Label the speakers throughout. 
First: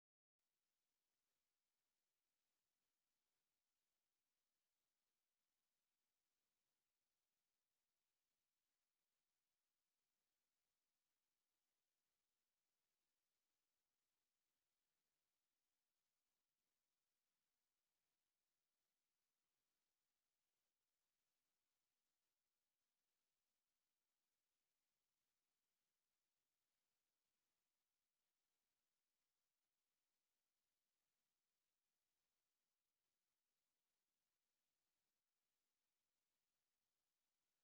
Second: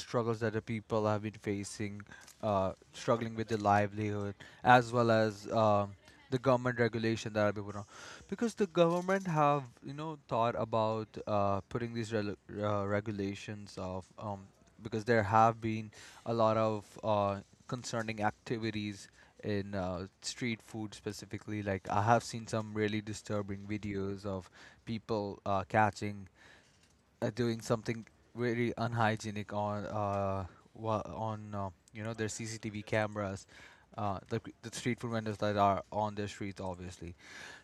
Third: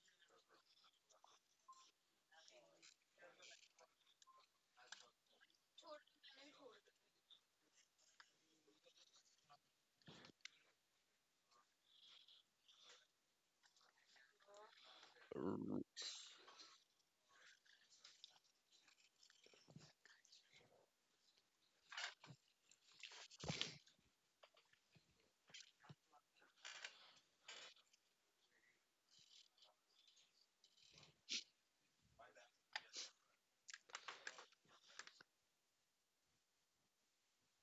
Speaker 1: struggles that the people have been facing, struggling with their livelihood, as well as the government regulation that have been put on. Because the government have, you know, thought about putting these rel regulations of, because there have
Speaker 2: R-
Speaker 1: been a lot of concerning activities in street food specifically. Like I have seen some really disturbing videos of people catching doing something very unhygienic on, you know, their CCTV cameras, the street food vendors that are on their streets, obviously.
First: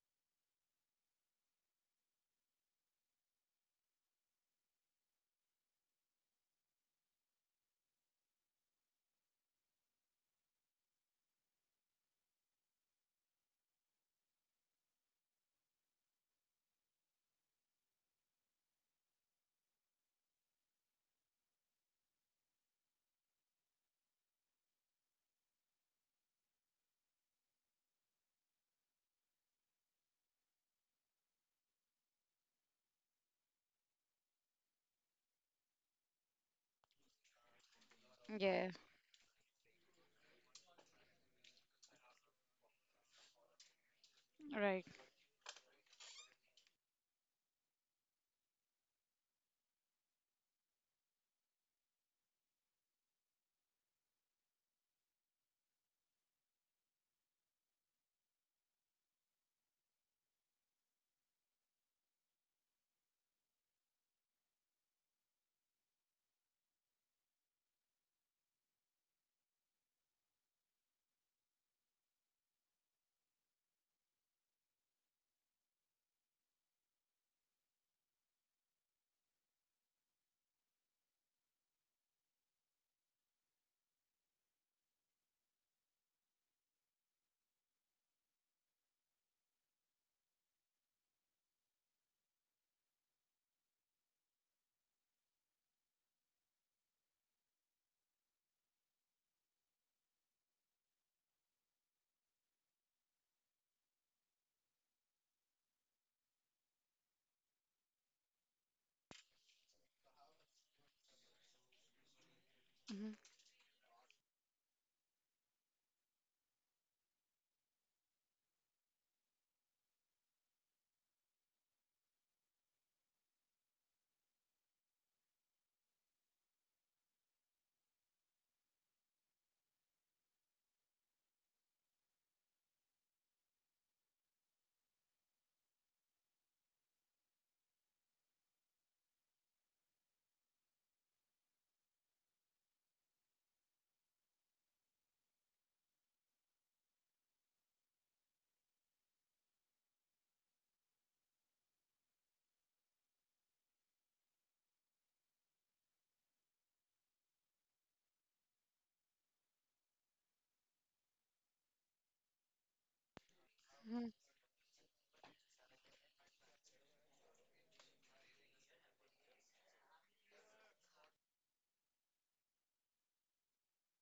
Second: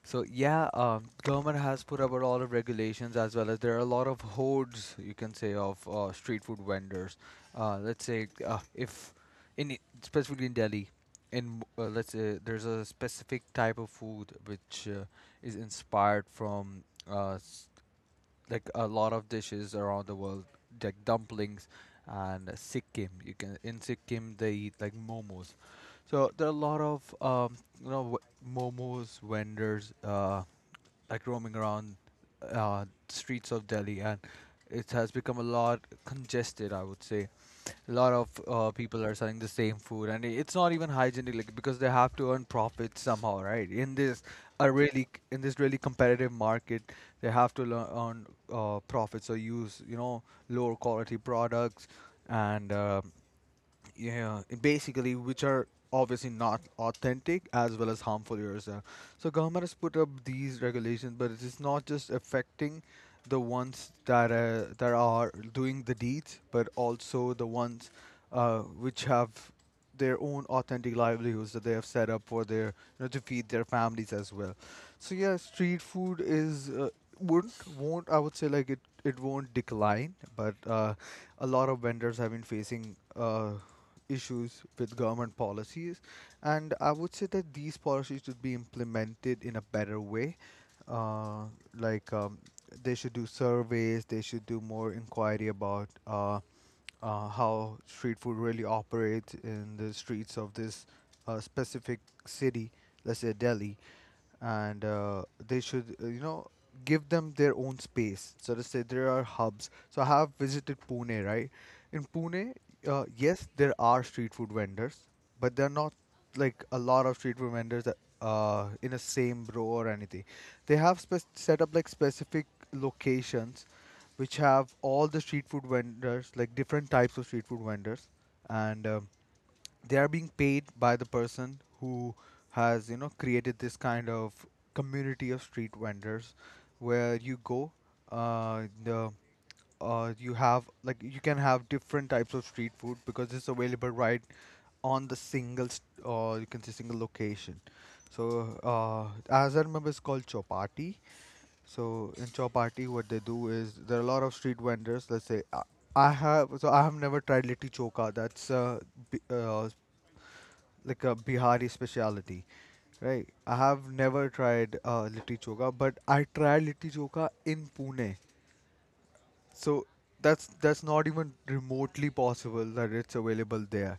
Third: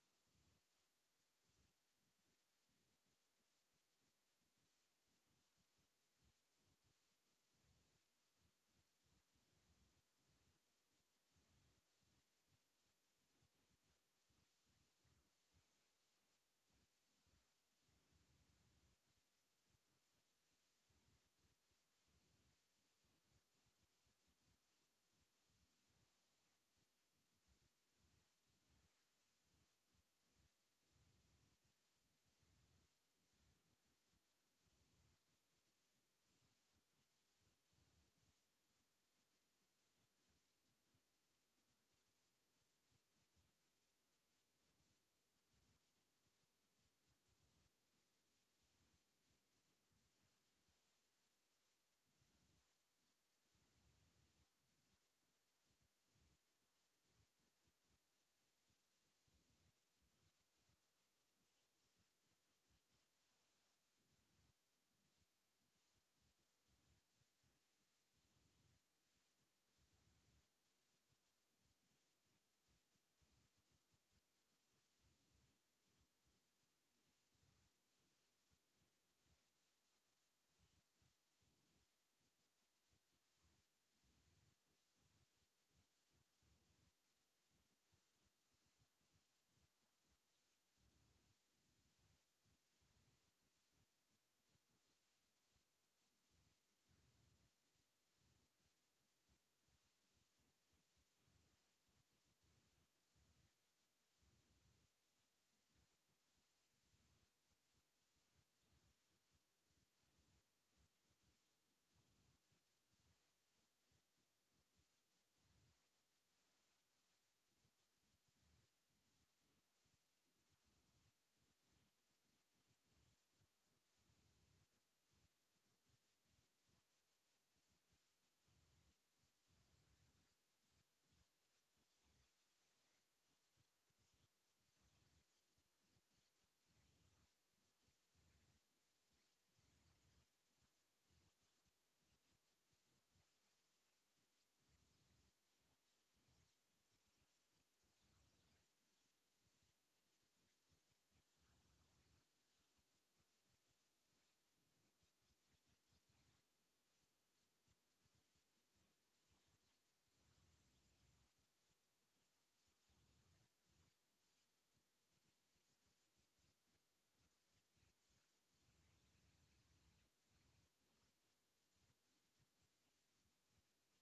Speaker 1: So yeah, government has put up a lot of regulations, as well as there are a lot of hordes, you can say, of street food vendors. Let's say if specifically in Delhi. In, let's say, there's a specific type of food which is inspired from uh, like a lot of dishes around the world, like dumplings and Sikkim. You can, in Sikkim they eat like momos. So there are a lot of momos vendors like roaming around streets of Delhi, and it has become a lot congested, I would say. A lot of
Speaker 3: Yeah,
Speaker 1: people are selling the same food and it's not even hygienic, like, because they have to earn profits somehow, right? in this a
Speaker 3: right.
Speaker 1: really in this really competitive market they have to earn profits, or use, you know, lower quality products, and yeah, basically, which are obviously not authentic as well as harmful yourself. So government has put up these regulations, but it is not just affecting the ones that are doing the deeds, but also the ones which have their own authentic livelihoods that they have set up for their, you know, to feed their families as well. So yeah, street food is wouldn't won't I would say, like, it won't decline, but a lot of vendors have been facing issues with government policies, and I would say that these policies should be implemented in a better way. uh, like um, they should do surveys, they should do more inquiry about how street food really operates in the streets of this specific city, let's say Delhi, and they should, you know, give them their own space, so to say. There are hubs. So I have visited Pune, right? In Pune,
Speaker 3: Mhm.
Speaker 1: yes, there are street food vendors, but they're not like a lot of street food vendors that, in a same row or anything. They have spec set up like specific locations which have all the street food vendors, like different types of street food vendors, and they are being paid by the person who has, you know, created this kind of community of street vendors, where you go, the you have, like, you can have different types of street food because it's available right on the single or you can say single location. So as I remember, it's called chopati. So in chopati, what they do is there are a lot of street vendors. Let's say I have, so I have never tried litti choka. That's b- uh like a Bihari specialty, right? I have
Speaker 3: Mhm.
Speaker 1: never tried litti choka, but I tried litti choka in Pune, so that's not even remotely possible that it's available there.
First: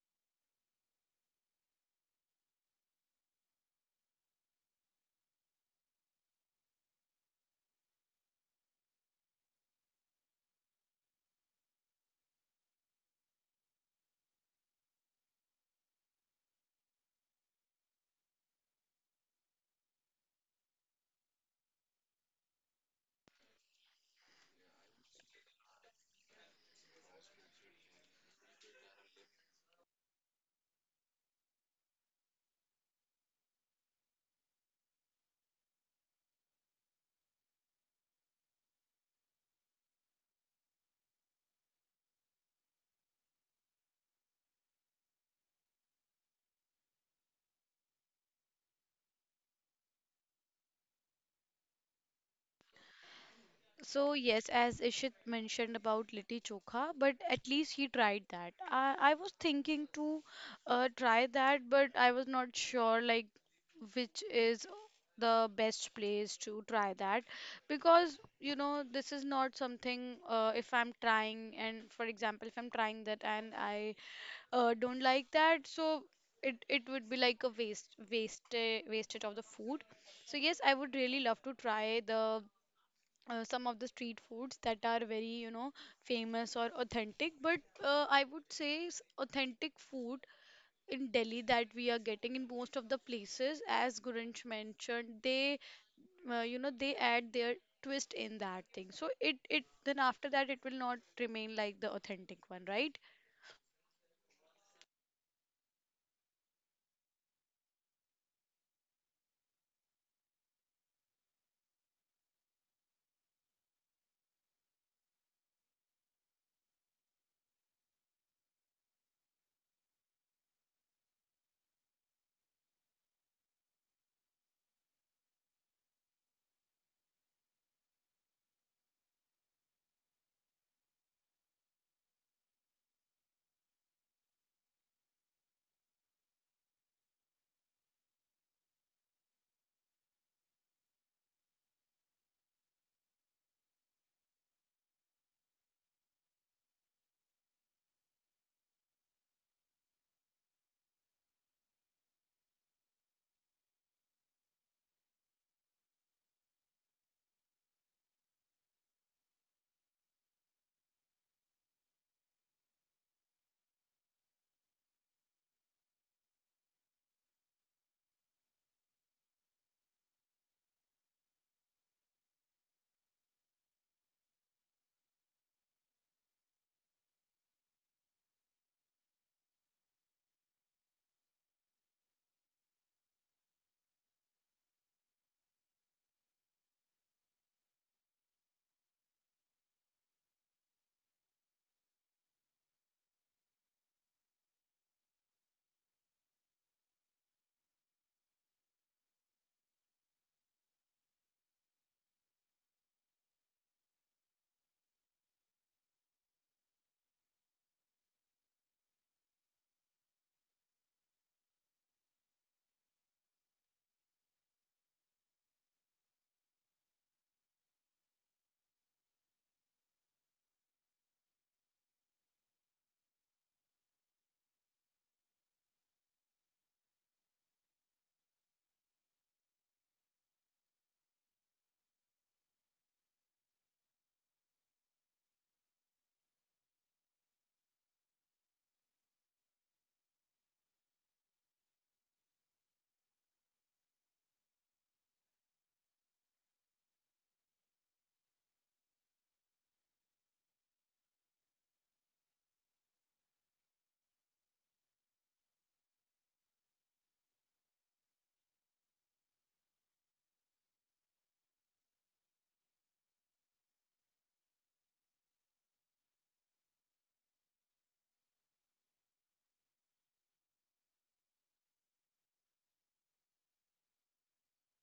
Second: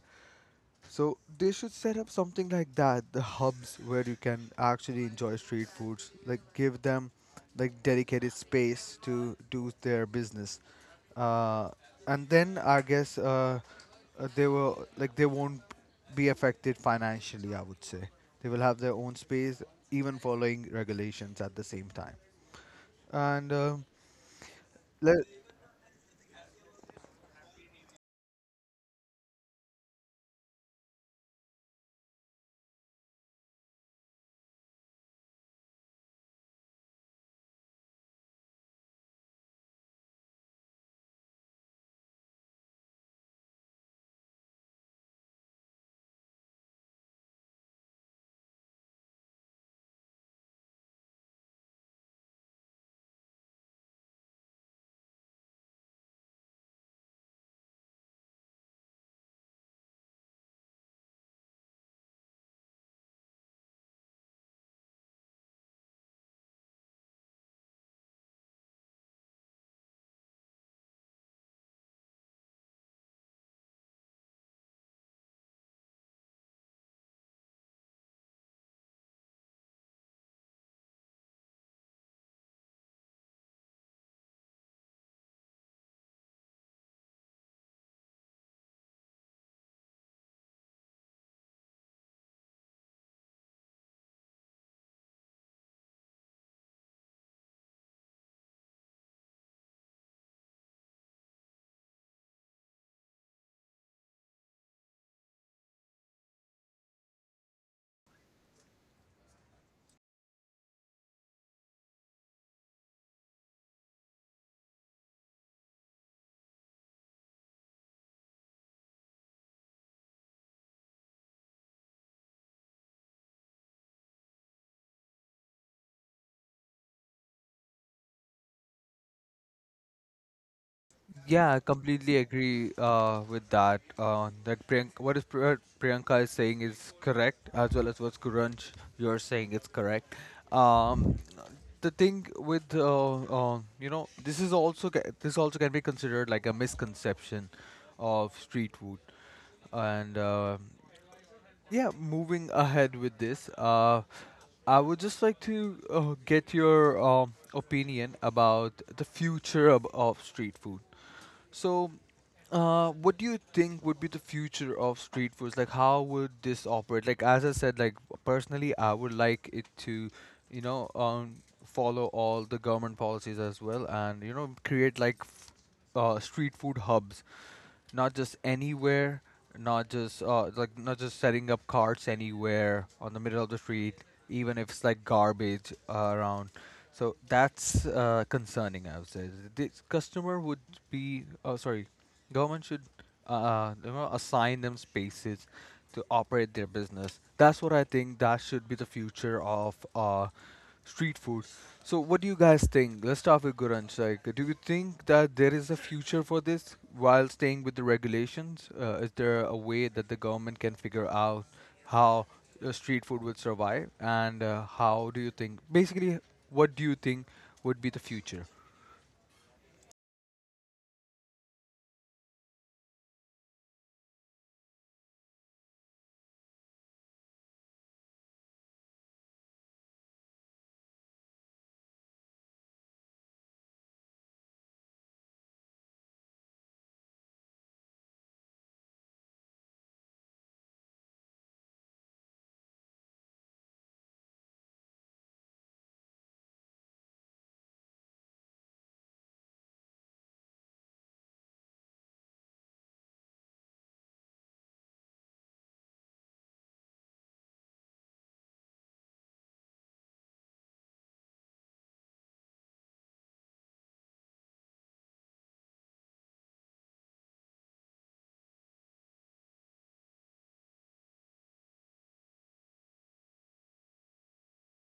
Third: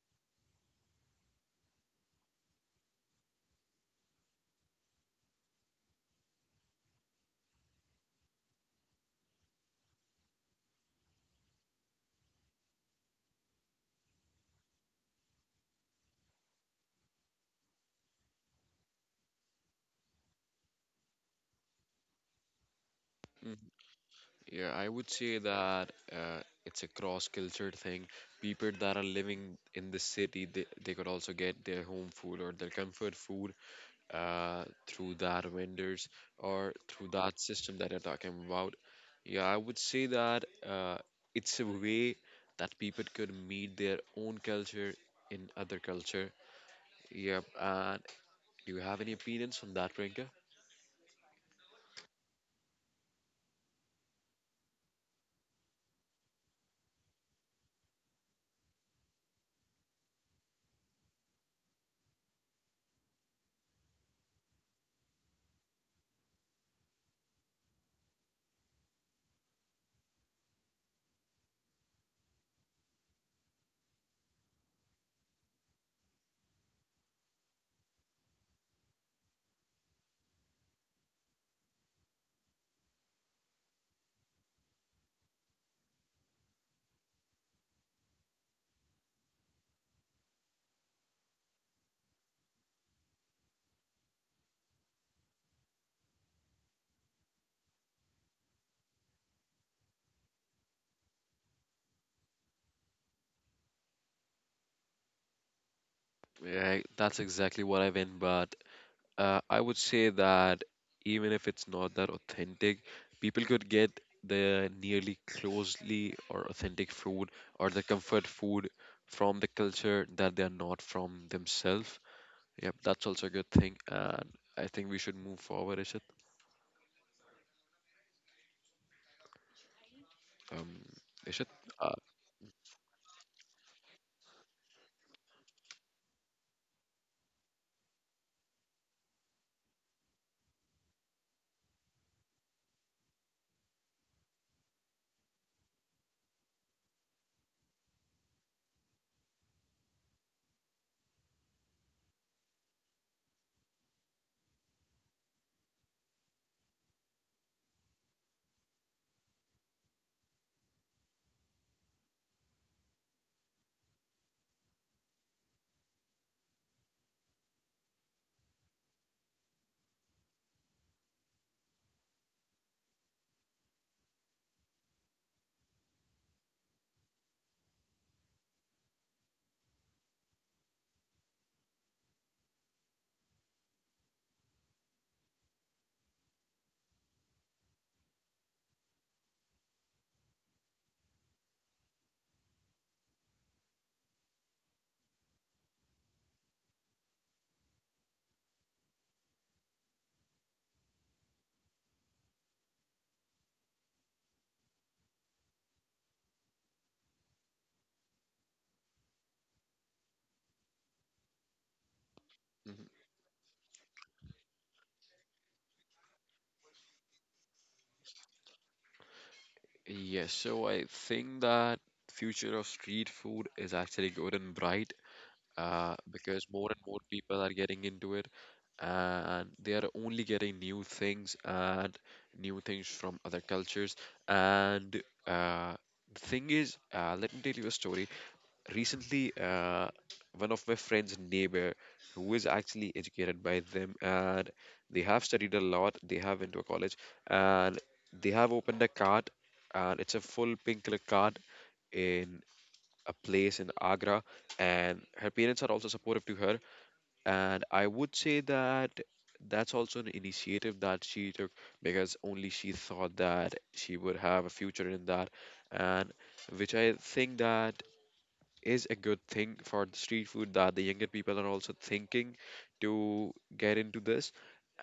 Speaker 1: So they should set up something like that, the hubs where you can actually enjoy street foods. Like give them like dedicated space to do their business. Uh, and then I guess they will, like, they won't be affected financially, I would say. They will have their own space, even following regulations at the same time. And
Speaker 2: mm,
Speaker 1: uh,
Speaker 2: Yeah, I would
Speaker 1: let,
Speaker 2: say that it's a cross-culture thing. People that are living in the city, they could also get their home food or their comfort food through that vendors or through that system that you're talking about. Yeah, I would say that it's a way that people could meet their own culture in other culture. Yep, and do you have any opinions on that, Priyanka?
Speaker 3: So yes, as Ishit mentioned about litti chokha, but at least he tried that. I was thinking to try that, but I was not sure like which is the best place to try that because you know this is not something, if I'm trying, and for example if I'm trying that and I don't like that, so it would be like a wasted of the food. So yes, I would really love to try the some of the street foods that are very, you know, famous or authentic, but I would say authentic food in Delhi that we are getting in most of the places, as Gurinch mentioned, they, you know, they add their twist in that thing, so it then after that it will not remain like the authentic one, right?
Speaker 2: Yeah, that's exactly what I meant, but I would say that even if it's not that authentic, people could get the nearly closely or authentic food or the comfort food from the culture that they are not from themselves. Yep, that's also a good thing, and I think we should move forward, Ishit. Um, Ishit.
Speaker 1: Yeah, I
Speaker 2: Uh,
Speaker 1: completely agree with that. That Priyanka, what Priyanka is saying is correct, as well as what Kurunj you're saying is correct. Um, the thing with you know, this is also this also can be considered like a misconception of street food, and yeah, moving ahead with this, I would just like to get your opinion about the future of street food. So, what do you think would be the future of street foods? Like, how would this operate? Like, as I said, like personally, I would like it to, you know, follow all the government policies as well, and, you know, create like street food hubs, not just anywhere, not just like, not just setting up carts anywhere on the middle of the street, even if it's like garbage around. So that's concerning, I would say. This customer would be, oh, sorry, Government should you know, assign them spaces to operate their business. That's what I think that should be the future of street food. So, what do you guys think? Let's start with Guranj. Like, do you think that there is a future for this while staying with the regulations? Is there a way that the government can figure out how
Speaker 2: mhm.
Speaker 1: street food would survive? And how do you think, basically, what do you think would be the future?
Speaker 2: Yes, so I think that future of street food is actually good and bright. Because more and more people are getting into it and they are only getting new things and new things from other cultures. And uh, the thing is, let me tell you a story. Recently, one of my friend's neighbor, who is actually educated by them, and they have studied a lot. They have into a college, and they have opened a cart, and it's a full pink color cart in a place in Agra, and her parents are also supportive to her. And I would say that that's also an initiative that she took because only she thought that she would have a future in that, and which I think that is a good thing for the street food that the younger people are also thinking to get into this.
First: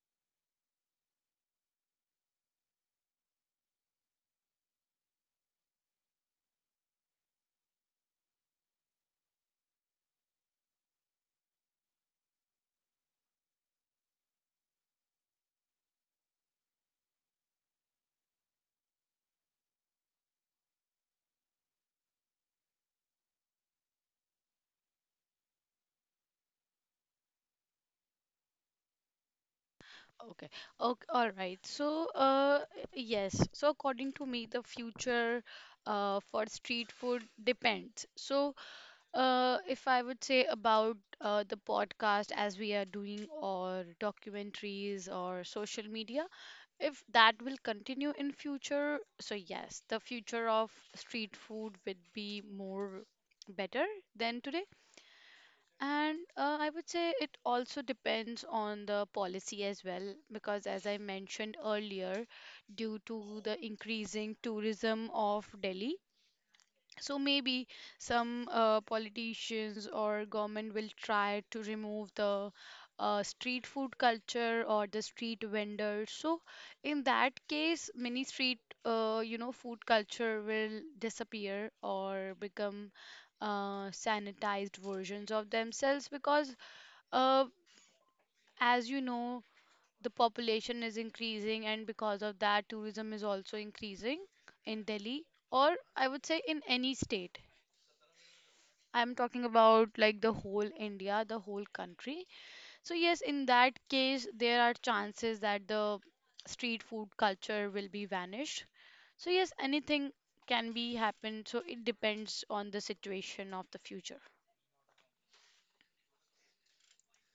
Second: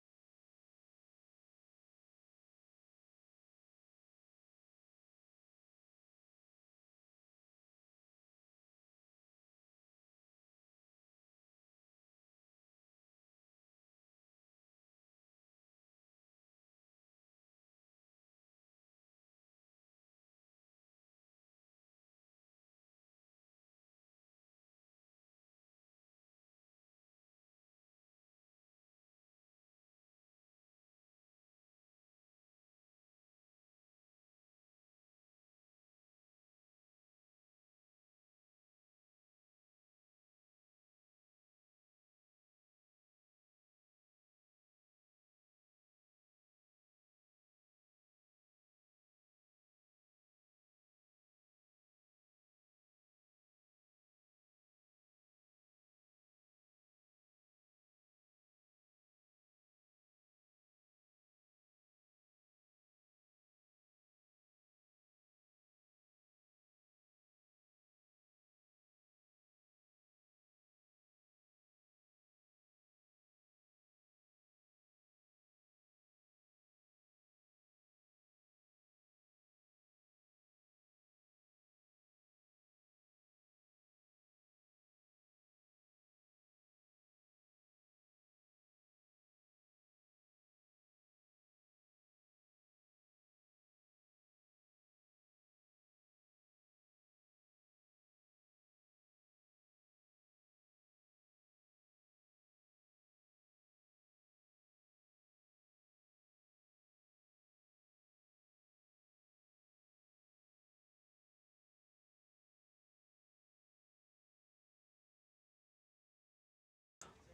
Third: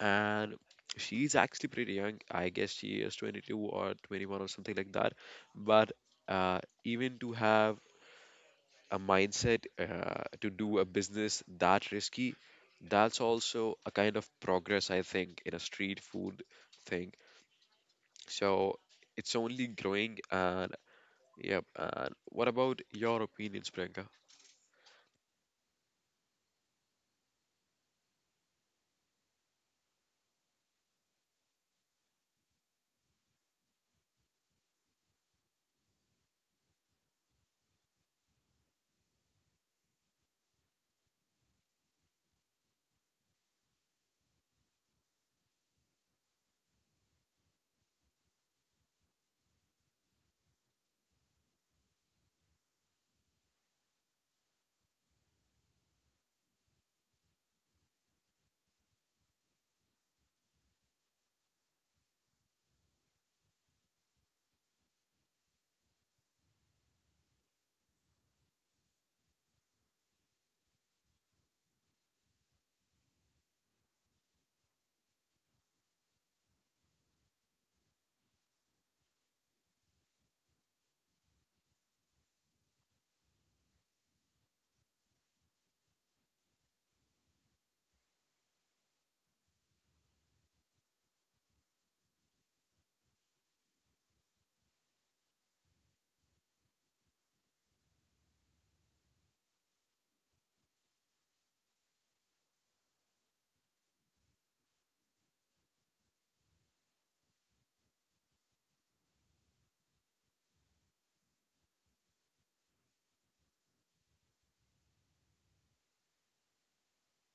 Speaker 2: And she's actually pretty young. I guess she is 22 or 21 or something like that. But uh, even to have a mindset to do a business that risky, that's also a kind of progress, I think, in a street food thing. So it's only growing. And yep. And what about your opinions, Priyanka?
Speaker 3: Okay. Okay. All right. So, uh, yes. So, according to me, the future, for street food depends. So, if I would say about the podcast as we are doing, or documentaries, or social media, if that will continue in future, so yes, the future of street food would be more better than today. And I would say it also depends on the policy as well, because as I mentioned earlier, due to the increasing tourism of Delhi, so maybe some politicians or government will try to remove the street food culture or the street vendors. So in that case, many street, you know, food culture will disappear or become sanitized versions of themselves because, uh, as you know, the population is increasing, and because of that, tourism is also increasing in Delhi, or I would say in any state. I'm talking about like the whole India, the whole country. So, yes, in that case, there are chances that the street food culture will be vanished. So, yes, anything can be happened. So, it depends on the situation of the future.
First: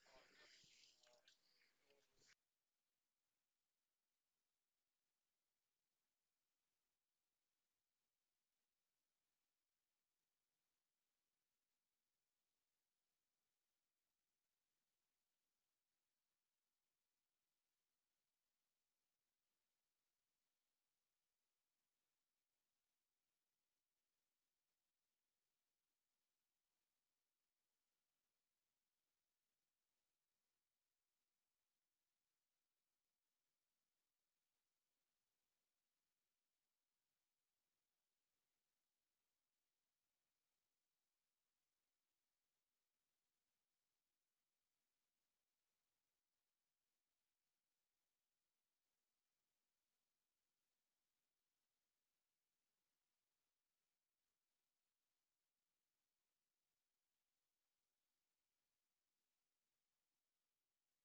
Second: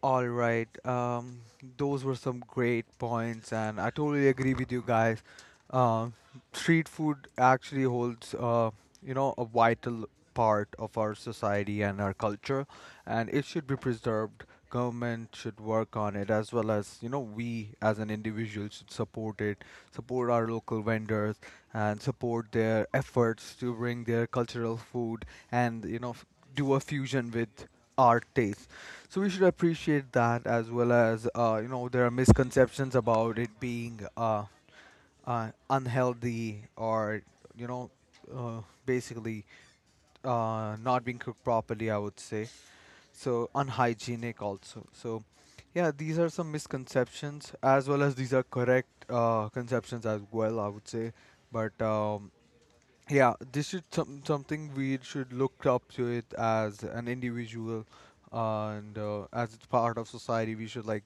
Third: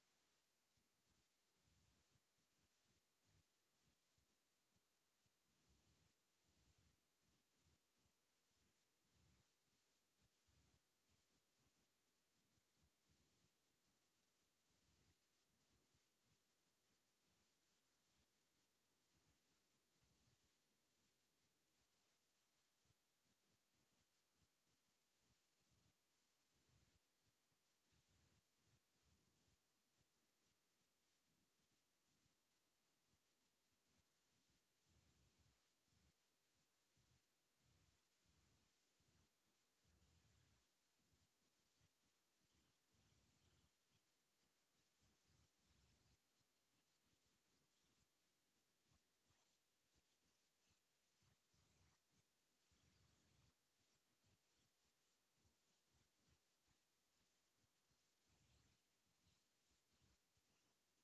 Speaker 1: All right. Those were some great points, and I totally agree with you guys. Um, Street food actually holds, you know, a vital part of our society and our culture, and it should be preserved. Government should work on it, as well as, you know, we as an individual should support it, support our local vendors, and support their efforts to bring their cultural food and, you know, f- do a fusion with our taste. So we should appreciate that. As well as, you know, there are misconceptions about it being unhealthy, or, you know, basically not being cooked properly, I would say, so unhygienic also. So yeah, these are some misconceptions, as well as these are correct conceptions as well, I would say. But yeah, this is some, something we should look up to it as an individual, and as it's part of society, we should, like,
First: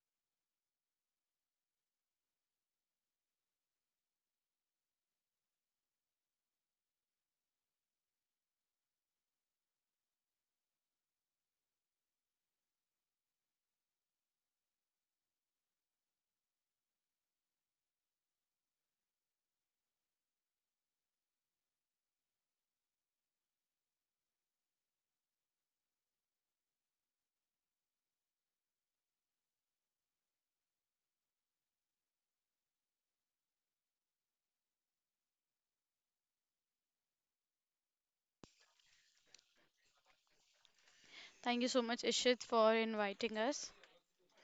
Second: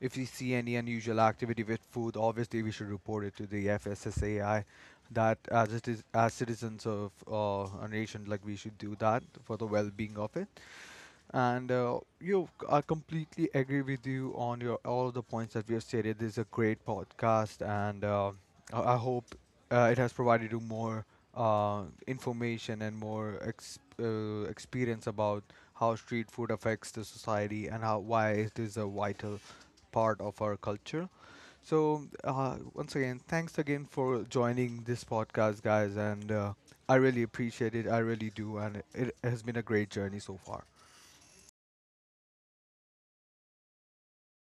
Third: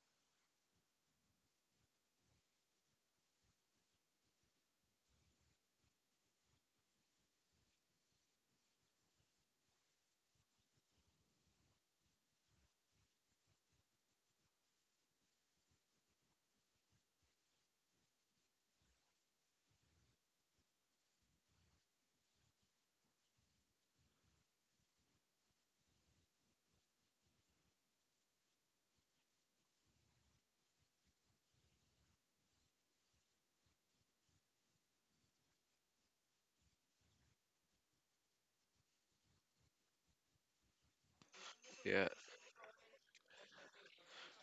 Speaker 1: if we see any unusual activity with food, obviously we should report it to the FSSAI. That as it is, as citizens of a nation, like, we should do that for the well-being of it. I completely agree with you on your all of the points that we have stated. This is a great podcast, and I hope it has provided you more information and more experience about how street food affects the society, and how, why it is a vital part of our culture. So once again, thanks again for joining this podcast, guys, and I really appreciate it. I really do, and it has been a great journey so far.
Speaker 3: Thank you so much,
Speaker 2: Yeah,
Speaker 3: Ishit, for inviting us.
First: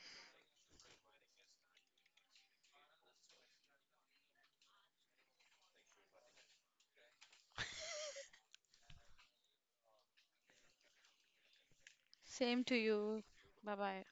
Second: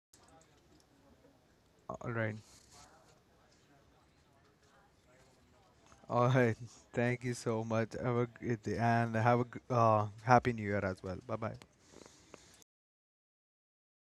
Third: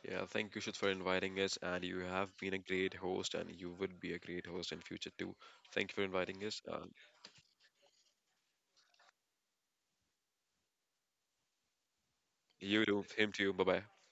Speaker 2: yeah. Thank you, Shit, for inviting us. And you
Speaker 1: All right.
Speaker 2: have been a great host, and you would be a great host in future too. Thank you for
Speaker 1: All
Speaker 2: inviting
Speaker 1: right.
Speaker 2: us.
Speaker 1: Thank you so much. Have a great day and have a happy new year as well. Bye bye.
Speaker 3: Same to
Speaker 2: You too.
Speaker 3: you.
Speaker 2: Him to you. Bye
Speaker 3: Bye
Speaker 2: bye.
Speaker 3: bye.